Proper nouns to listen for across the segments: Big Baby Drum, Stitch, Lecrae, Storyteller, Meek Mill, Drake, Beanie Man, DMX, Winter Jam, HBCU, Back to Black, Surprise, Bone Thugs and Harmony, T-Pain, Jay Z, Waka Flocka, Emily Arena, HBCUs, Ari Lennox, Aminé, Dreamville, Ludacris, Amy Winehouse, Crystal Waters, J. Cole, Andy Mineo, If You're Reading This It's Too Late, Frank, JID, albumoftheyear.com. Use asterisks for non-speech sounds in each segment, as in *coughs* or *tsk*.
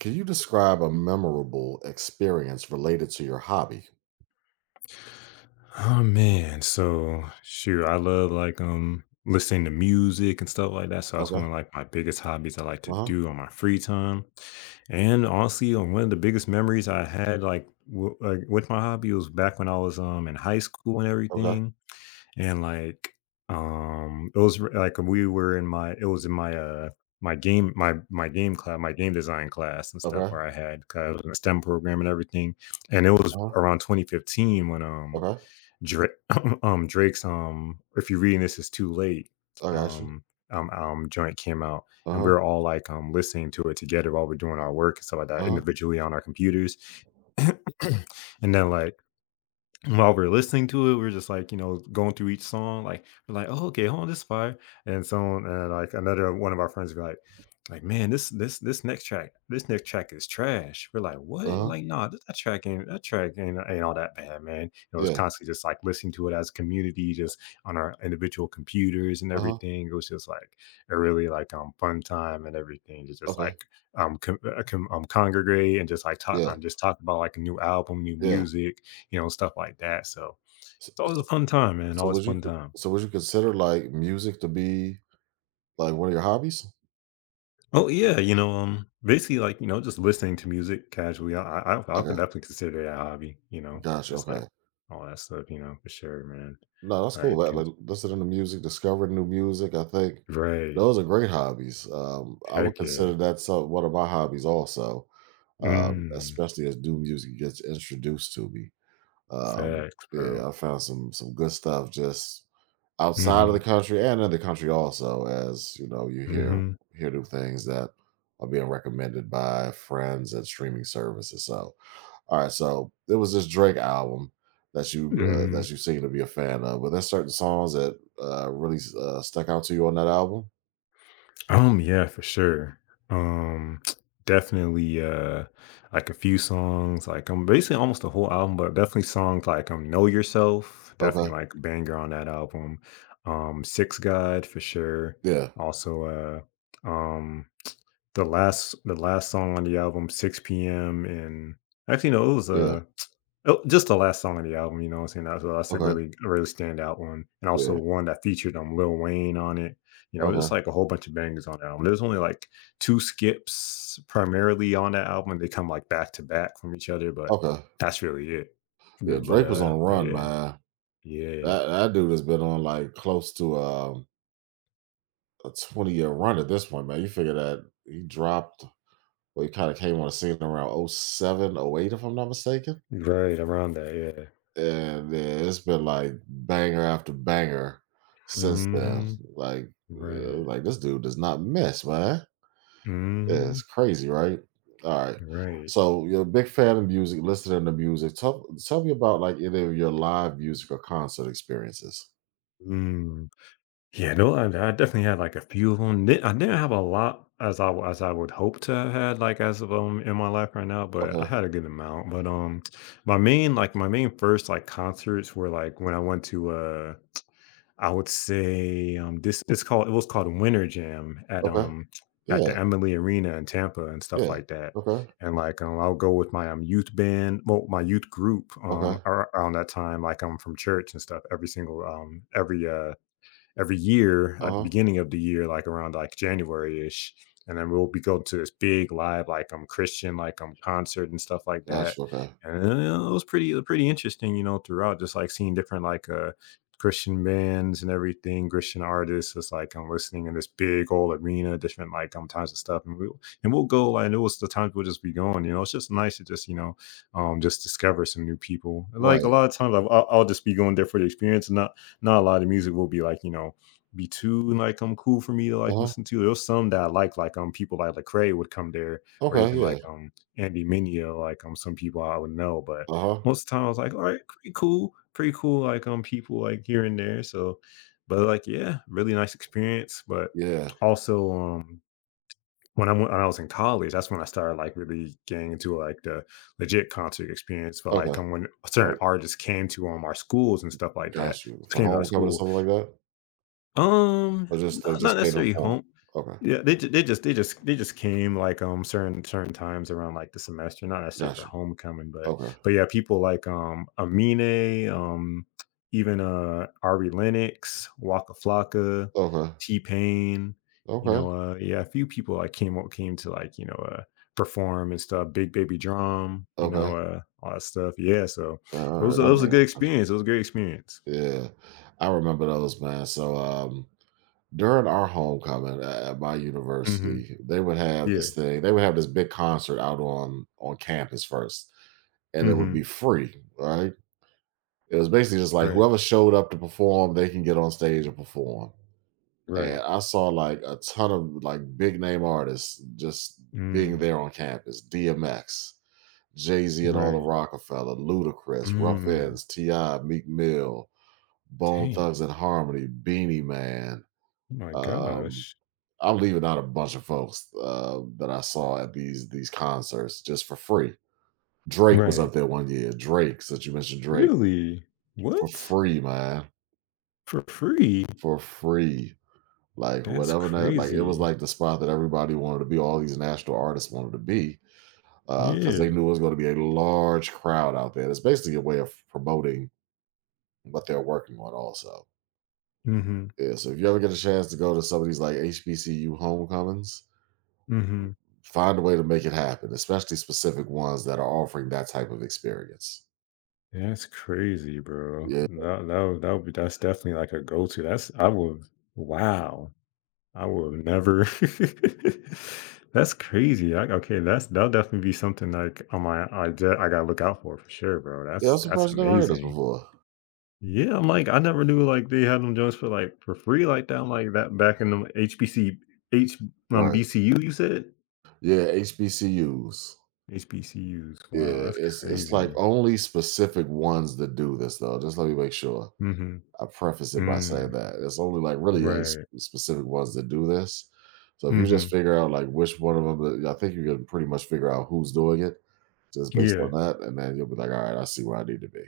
Can you describe a memorable experience related to your hobby? Oh man, so sure, I love like listening to music and stuff like that. So that's one Okay. of like my biggest hobbies I like Uh to huh. do on my free time. And honestly, one of the biggest memories I had like w- like with my hobby was back when I was in high school and Okay. everything. And like it was r- like we were in my it was in my my game my my game class my game design class and stuff Okay. where I had because I was in a STEM program and everything. And it Uh was huh. around 2015 when Okay. Drake, *laughs* *clears throat* Drake's, if you're reading this, it's too late. I got you. Um, joint came out, Uh and we huh. were all like listening to it together while we're doing our work and stuff like Uh that, huh. individually on our computers. *coughs* *clears throat* And then like while we're listening to it, we're just like, you know, going through each song, like we're like, oh, okay, hold on, this is fire. And so on. And like another one of our friends be like, man, this next track, this next track is trash. We're like, Uh what? huh. Like, nah, that track ain't that track ain't all that bad, man. It was Yeah. constantly just like listening to it as a community, just on our individual computers and Uh huh. everything. It was just like a really like fun time and everything to just Okay. like congregate and just like talk Yeah. Just talk about like a new album, new Yeah. music, you know, stuff like that. So So, it's always a so, fun time, man. so Always would you fun co- time. so would you consider like music to be like one of your hobbies? Oh yeah, you know, basically like you know, just listening to music casually. I could Okay. definitely consider that a hobby. You know, Gotcha. just Okay. like all that stuff. You know, for sure, man. No, that's cool. Like, That, can, like, listening to music, discovering new music, I think right? those are great hobbies. I would Heck yeah. consider that one of my hobbies also, Mm, especially as new music gets introduced to me. Um, facts, bro. yeah, I found some good stuff just outside of the Mm-hmm. country and in the country also. As you know, you hear Mm-hmm. hear new things that are being recommended by friends and streaming services. So all right, so there was this Drake album that you Mm-hmm. that you seem to be a fan of. Were there certain songs that really stuck out to you on that album? Yeah, for sure. Um, *tsk* definitely like a few songs, like basically almost the whole album, but definitely songs like Know Yourself, Okay. definitely like banger on that album. Six God for sure. Yeah. Also uh um the last song on the album, 6 p.m. and actually no, it was Yeah. Oh, just the last song of the album, you know what I'm saying? That's a Okay. really standout one, and also Yeah. one that featured, Lil Wayne on it, you know, just, Okay. like, a whole bunch of bangers on the album. There's only, like, 2 skips primarily on that album, they come, like, back to back from each other, but Okay. that's really it. Yeah, Mm, Drake was on a but run, yeah, man. yeah. That that dude has been on, like, close to a 20-year run at this point, man. You figure that he dropped— well, he kind of came on the scene around oh seven oh eight, if I'm not mistaken. Right, around that, yeah. And yeah, it's been like banger after banger since then. Mhm. Like, Right. like this dude does not miss, man. Yeah, it's Mhm. crazy, right? All right. Right. So you're a big fan of music, listening to music. Tell me about like any of your live music or concert experiences. Mm. Yeah, no, I definitely had, like, a few of 'em. Di I didn't have a lot as as I would hope to have had, like, as of, in my life right now, but I Okay. had a good amount, but, my main my main first, like, concerts were, like, when I went to, I would say, this it's called it was called Winter Jam Okay. At Yeah. the Emily Arena in Tampa and stuff Yeah. like that, Okay. and, like, I'll go with my, youth band well, my youth group, Okay. ar around that time, like, I'm from church and stuff every single, every year at the Uh huh. beginning of the year, like around like January ish. And then we'll be going to this big live, like Christian, like concert and stuff like That's that. okay. And it was pretty interesting, you know, throughout just like seeing different like Christian bands and everything, Christian artists. It's like I'm listening in this big old arena, different like types of stuff, and we'll go like and it was the times we'll just be going. You know, it's just nice to just you know, just discover some new people. And, like a Right. lot of times, I'll just be going there for the experience, and not not a lot of music will be like you know be too like cool for me to Uh like huh. listen to. There's some that I like people like Lecrae would come there, or Okay. even Yeah. like Andy Mineo, like some people I would know. But Uh huh. most of the time I was like, all right, pretty cool, like people like here and there. So, but like yeah, really nice experience. But Yeah. also when I went, when I was in college, that's when I started like really getting into like the legit concert experience. But Okay. All when certain right. artists came to our schools and stuff like that, Got you. For came to our homecoming or school, something like that? Or just no they just not stayed necessarily informed? home. Okay. Yeah, they ju they just they just they just came, like, certain times around, like, the semester, not necessarily Got for you. homecoming, Okay. but, yeah, people like, Aminé, Ari Lennox, Waka Flocka, Okay. T-Pain, you Okay. know, yeah, a few people, like, came to, like, you know, perform and stuff, Big Baby Drum, you Okay. know, all that stuff, yeah, so it was Alright, it I was get a good it. experience, it was a great experience. Yeah. I remember those, man. So, during our homecoming at my Mhm, university, they would have yeah, this thing. They would have this big concert out on campus first, and it would mhm, be free, right? It was basically just like right. whoever showed up to perform, they can get on stage and perform. And Right. I saw like a ton of like big name artists just being Mm, there on campus. DMX, Jay Z, and all the right. Rockefeller, Ludacris, Rough Mm. Ends, Ti, Meek Mill, Bone Dang. Thugs and Harmony, Beanie Man. Oh my Um, gosh. I'm leaving out a bunch of folks that I saw at these concerts just for free. Drake was up Right. there one year. Drake, since you mentioned Drake, Really? for What? free, man, For free? for free. Like That's whatever that, like it was crazy. like the spot that everybody wanted to be, all these national artists wanted to be, because they Yeah. knew it was gonna be a large crowd out there. It's basically a way of promoting what they're working on also. Mm-hmm. Yeah, so if you ever get a chance to go to some of these like HBCU homecomings, Mm-hmm. find a way to make it happen, especially specific ones that are offering that type of experience. That's crazy, bro. Yeah. That that would be that's definitely like a go-to. That's I would wow. I would have never *laughs* that's crazy. I, okay, that's that'll definitely be something like on my I gotta look out for sure, bro. Yeah, I'm That's surprised you never heard this amazing. before. Yeah, I'm like, I never knew like they had them joints for like for free like that. I'm like that back in the HBC H um Right. BCU you said? Yeah, HBCUs. HBCUs. Wow, Yeah, that's it's like crazy. only specific ones that do this, though. Just let me make sure. Mm-hmm. I preface it by saying Mm. that it's only like really a Right. specific ones that do this. So if you just Mm-hmm. figure out like which one of them, I think you can pretty much figure out who's doing it just based Yeah. on that, and then you'll be like, all right, I see where I need to be.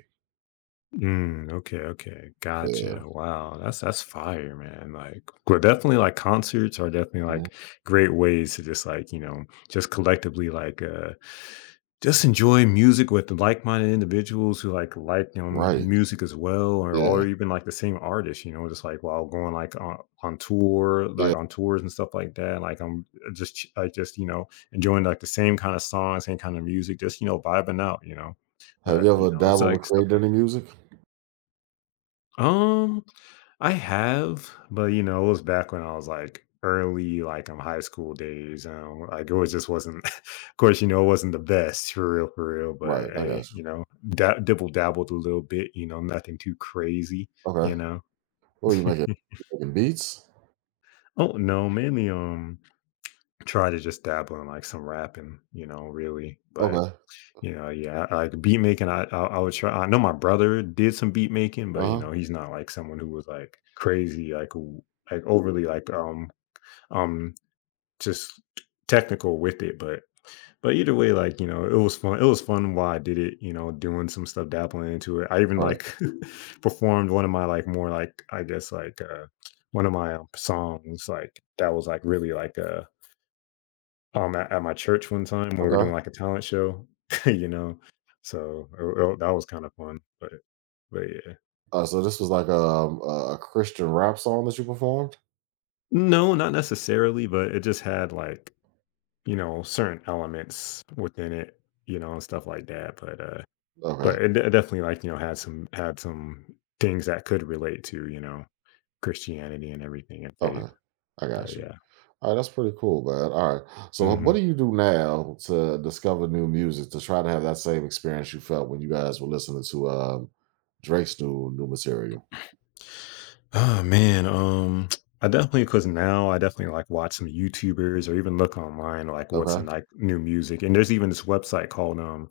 Mm, okay, okay. Gotcha. Yeah, Wow. That's fire, man. Like well, definitely like concerts are definitely mhm, like great ways to just like, you know, just collectively like just enjoy music with like-minded individuals who like you know, right. music as well, Yeah, or even like the same artist. You know, just like while going like on tour, yeah. like on tours and stuff like that. Like I'm like just you know enjoying like the same kind of songs, same kind of music, just you know vibing out. You know, Have but you you ever know it's dabbled like with stuff creating like any music? that. I have, but you know, it was back when I was like early, like in high school days. You know, like it was just wasn't, *laughs* of course, you know, it wasn't the best for real, for real. Right, But I got hey, you. you know, dibble dabbled a little bit. You know, nothing too crazy. You Okay, know. what are you *laughs* making? You making beats? Oh no, mainly try to just dabble in like some rapping. You know, really. But Okay, you know, yeah, I- like beat making. I would try. I know my brother did some beat making, uh but you huh. know, he's not like someone who was like crazy, like, who- like overly like um um just technical with it but either way like you know it was fun while I did it you know doing some stuff dabbling into it I even Right. like *laughs* performed one of my like more like I guess like one of my songs like that was like really like at my church one time when we were Okay. doing like a talent show *laughs* you know so that was kind of fun but yeah So this was like a Christian rap song that you performed. no not necessarily but it just had like you know, certain elements within it, you know, and stuff like that. But Okay. it definitely like, you know, had some things that could relate to, you know, Christianity and everything and faith. Okay. I But got you. yeah. All right, that's pretty cool, man. All right. So what Hmm. do you do now to discover new music to try to have that same experience you felt when you guys were listening to Drake's new material? Oh man, I definitely cause now I definitely like watch some YouTubers or even look online like what's Okay. some like new music. And there's even this website called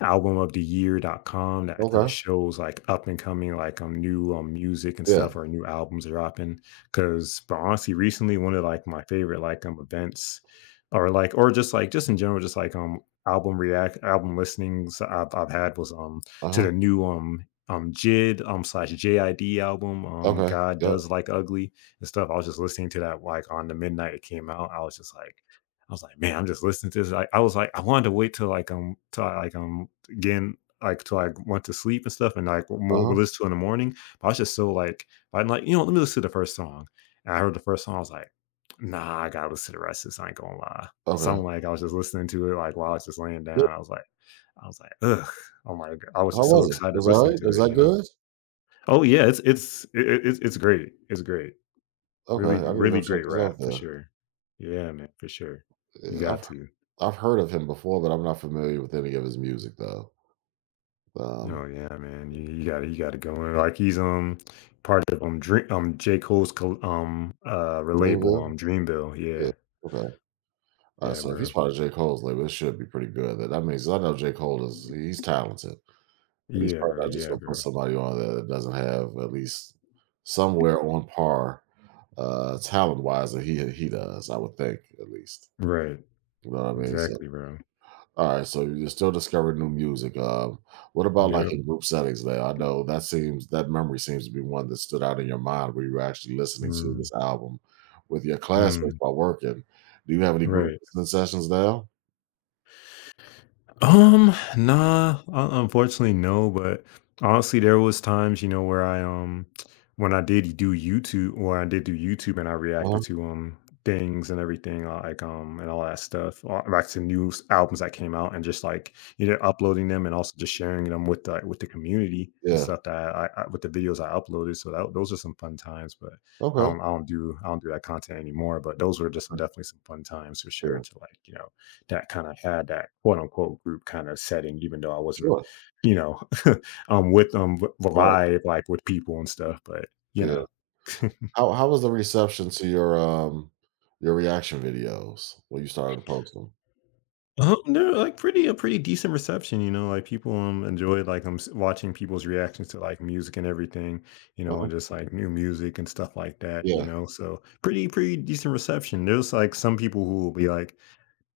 albumoftheyear.com that kind of Okay. shows like up and coming like new music and Yeah. stuff or new albums dropping because but honestly recently one of like my favorite like events or like or just like just in general just like album react album listenings I've had was Uh to huh. the new jid slash jid album Okay. god Yep. does like ugly and stuff I was just listening to that like on the midnight it came out I was just like i was like, man, I'm just listening to this. I was like, I wanted to wait till like till I, again, like till I went to sleep and stuff, and like Uh more would huh. listen to in the morning. But I was just so like, I'm like, you know, let me listen to the first song. And I heard the first song, I was like, nah, I gotta listen to the rest of this. I ain't gonna lie. So Okay. I'm like, I was just listening to it like while I was just laying Yep. down. I was like, ugh, oh my god, I was How just so was it? It excited was all listening right. Was to it, that you know. good? Oh yeah, it's great. It's great. Okay. Really, I need to go really check great this out, rap for then. sure. Yeah, man, for sure. You Yeah, got to. I've heard of him before, but I'm not familiar with any of his music though. Um, Oh yeah, man. You got to go in. Like he's part of Dream J Cole's col- relabel Dreamville. Dreamville. Yeah. Yeah, Okay. Yeah, So if he's bro. part of J. Cole's label, it should be pretty good. That that means I know J. Cole is— he's talented. And he's Yeah, probably bro. not just Yeah, gonna put bro. somebody on there that doesn't have at least somewhere on par, talent wise, that he does. I would think, at least. Right. You know what I mean? So Exactly, bro. all right. So you're still discovering new music. What about like Yep. in group settings now? I know that seems— that memory seems to be one that stood out in your mind where you were actually listening to Mm. this album with your classmates Mm. while working. Do you have any group Right. listening sessions now? Nah, unfortunately, no. But honestly, there was times, you know, where I when I did do YouTube, or I did do YouTube, and I reacted to things and everything, and all that stuff, back to new albums that came out, and just like you know, uploading them, and also just sharing them with the community and Yeah. stuff that I, with the videos I uploaded. So those are some fun times. But I Okay. don't, I don't do, I don't do that content anymore. But those were just Uh, some, definitely some fun times for sure Yeah. to like, you know that kind of had that quote unquote group kind of setting, even though I wasn't, Sure. you know, *laughs* with them Right. live like with people and stuff. But you Yeah. know, How was the reception to your reaction videos when you started to post them? They're like pretty decent reception. You know, like people enjoy like I'm watching people's reactions to like music and everything. You know, Uh-huh. and just like new music and stuff like that. You Yeah. know, so pretty pretty decent reception. There's like some people who will be like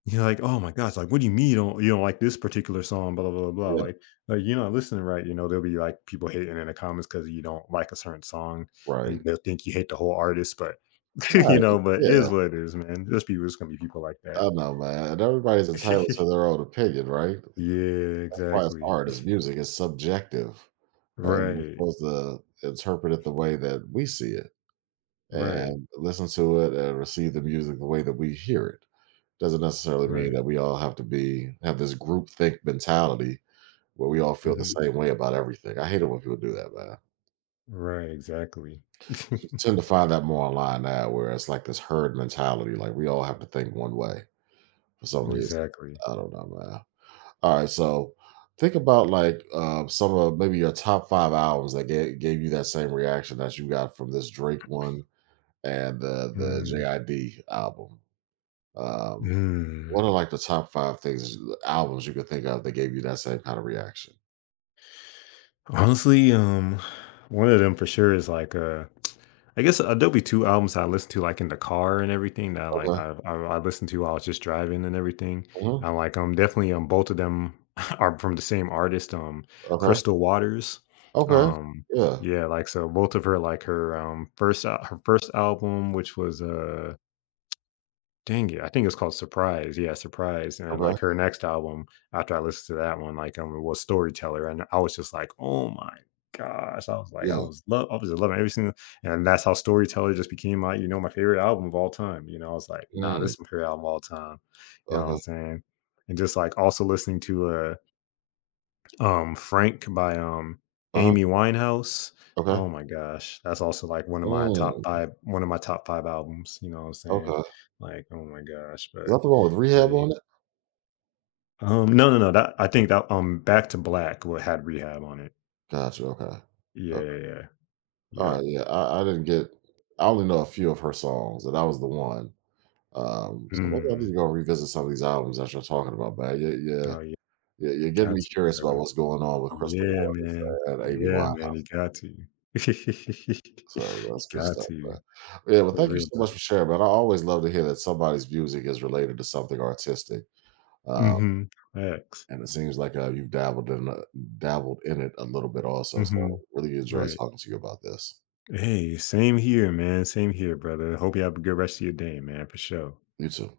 you're like, "Oh my gosh, like, what do you mean you don't like this particular song, blah, blah, blah, blah," Yeah. like "You're not listening right," you know, there'll be, like, people hating in the comments because you don't like a certain song, Right. and they'll think you hate the whole artist, but, *laughs* you Right. know, but it Yeah. is what it is, man. There's people there's gonna be people like that. I know, man. And everybody's entitled to their *laughs* own opinion, right? Yeah, That's why it's exactly. art, it's music, it's subjective, right? Right. We're supposed to interpret it the way that we see it Right. and listen to it and receive the music the way that we hear it. Doesn't necessarily mean Right. that we all have to be— have this group think mentality where we all feel the Mhm. same way about everything. I hate it when people do that, man. Right, exactly. You tend to *laughs* find that more online now, where it's like this herd mentality, like we all have to think one way for some reason. Exactly. I don't know, man. All right, so think about like some of maybe your top five albums that gave you that same reaction that you got from this Drake one and the Mm. JID album. Um, Mm. what are like the top five things albums you could think of that gave you that same kind of reaction? Honestly, one of them for sure is like I guess Adobe two albums I listened to like in the car and everything that like Okay. I I, I listened to while I was just driving and everything. Hmm. I like definitely both of them *laughs* are from the same artist, Okay. Crystal Waters. Okay. Um Yeah. yeah, like so both of her like her first album, which was dang it. I think it's called Surprise. Yeah, Surprise. And Okay. like her next album, after I listened to that one, was Storyteller. And I was just like, oh my gosh. I was like, Yeah. I was just loving every single and that's how Storyteller just became my, you know, my favorite album of all time. You know, I was like, nah, this Mm. is my favorite album of all time. You know what I'm Okay. saying? And just like also listening to Frank by, Uh-huh. Amy Winehouse. Okay. Oh my gosh, that's also, like, Mm. One of my top 5 albums, you know what I'm saying? Okay. Like, oh my gosh, but Is that the one with Rehab they on it? No, no, no, that I think that, Back to Black what had Rehab on it. Gotcha. Okay. Yeah, Okay. yeah, yeah. All Yep. right. Yeah. I didn't get— I only know a few of her songs, and that was the one. So maybe I need Mm. to go revisit some of these albums that you're talking about, man. Yeah. Yeah. Oh, yeah. Yeah. You're getting Got me to, curious about bro. what's going on with Crystal Yeah, Waters man. and Amy Yeah, man, Winehouse. you got to. *laughs* So You that's good got stuff. to. But yeah. Well, For thank you real, so bro. much for sharing, man. I always love to hear that somebody's music is related to something artistic. Uh, Mhm. Facts. And it seems like, you've dabbled in, dabbled in it a little bit also, so Mhm. really enjoy Right. talking to you about this. Hey, same here, man. Same here, brother. Hope you have a good rest of your day, man, for sure. You too.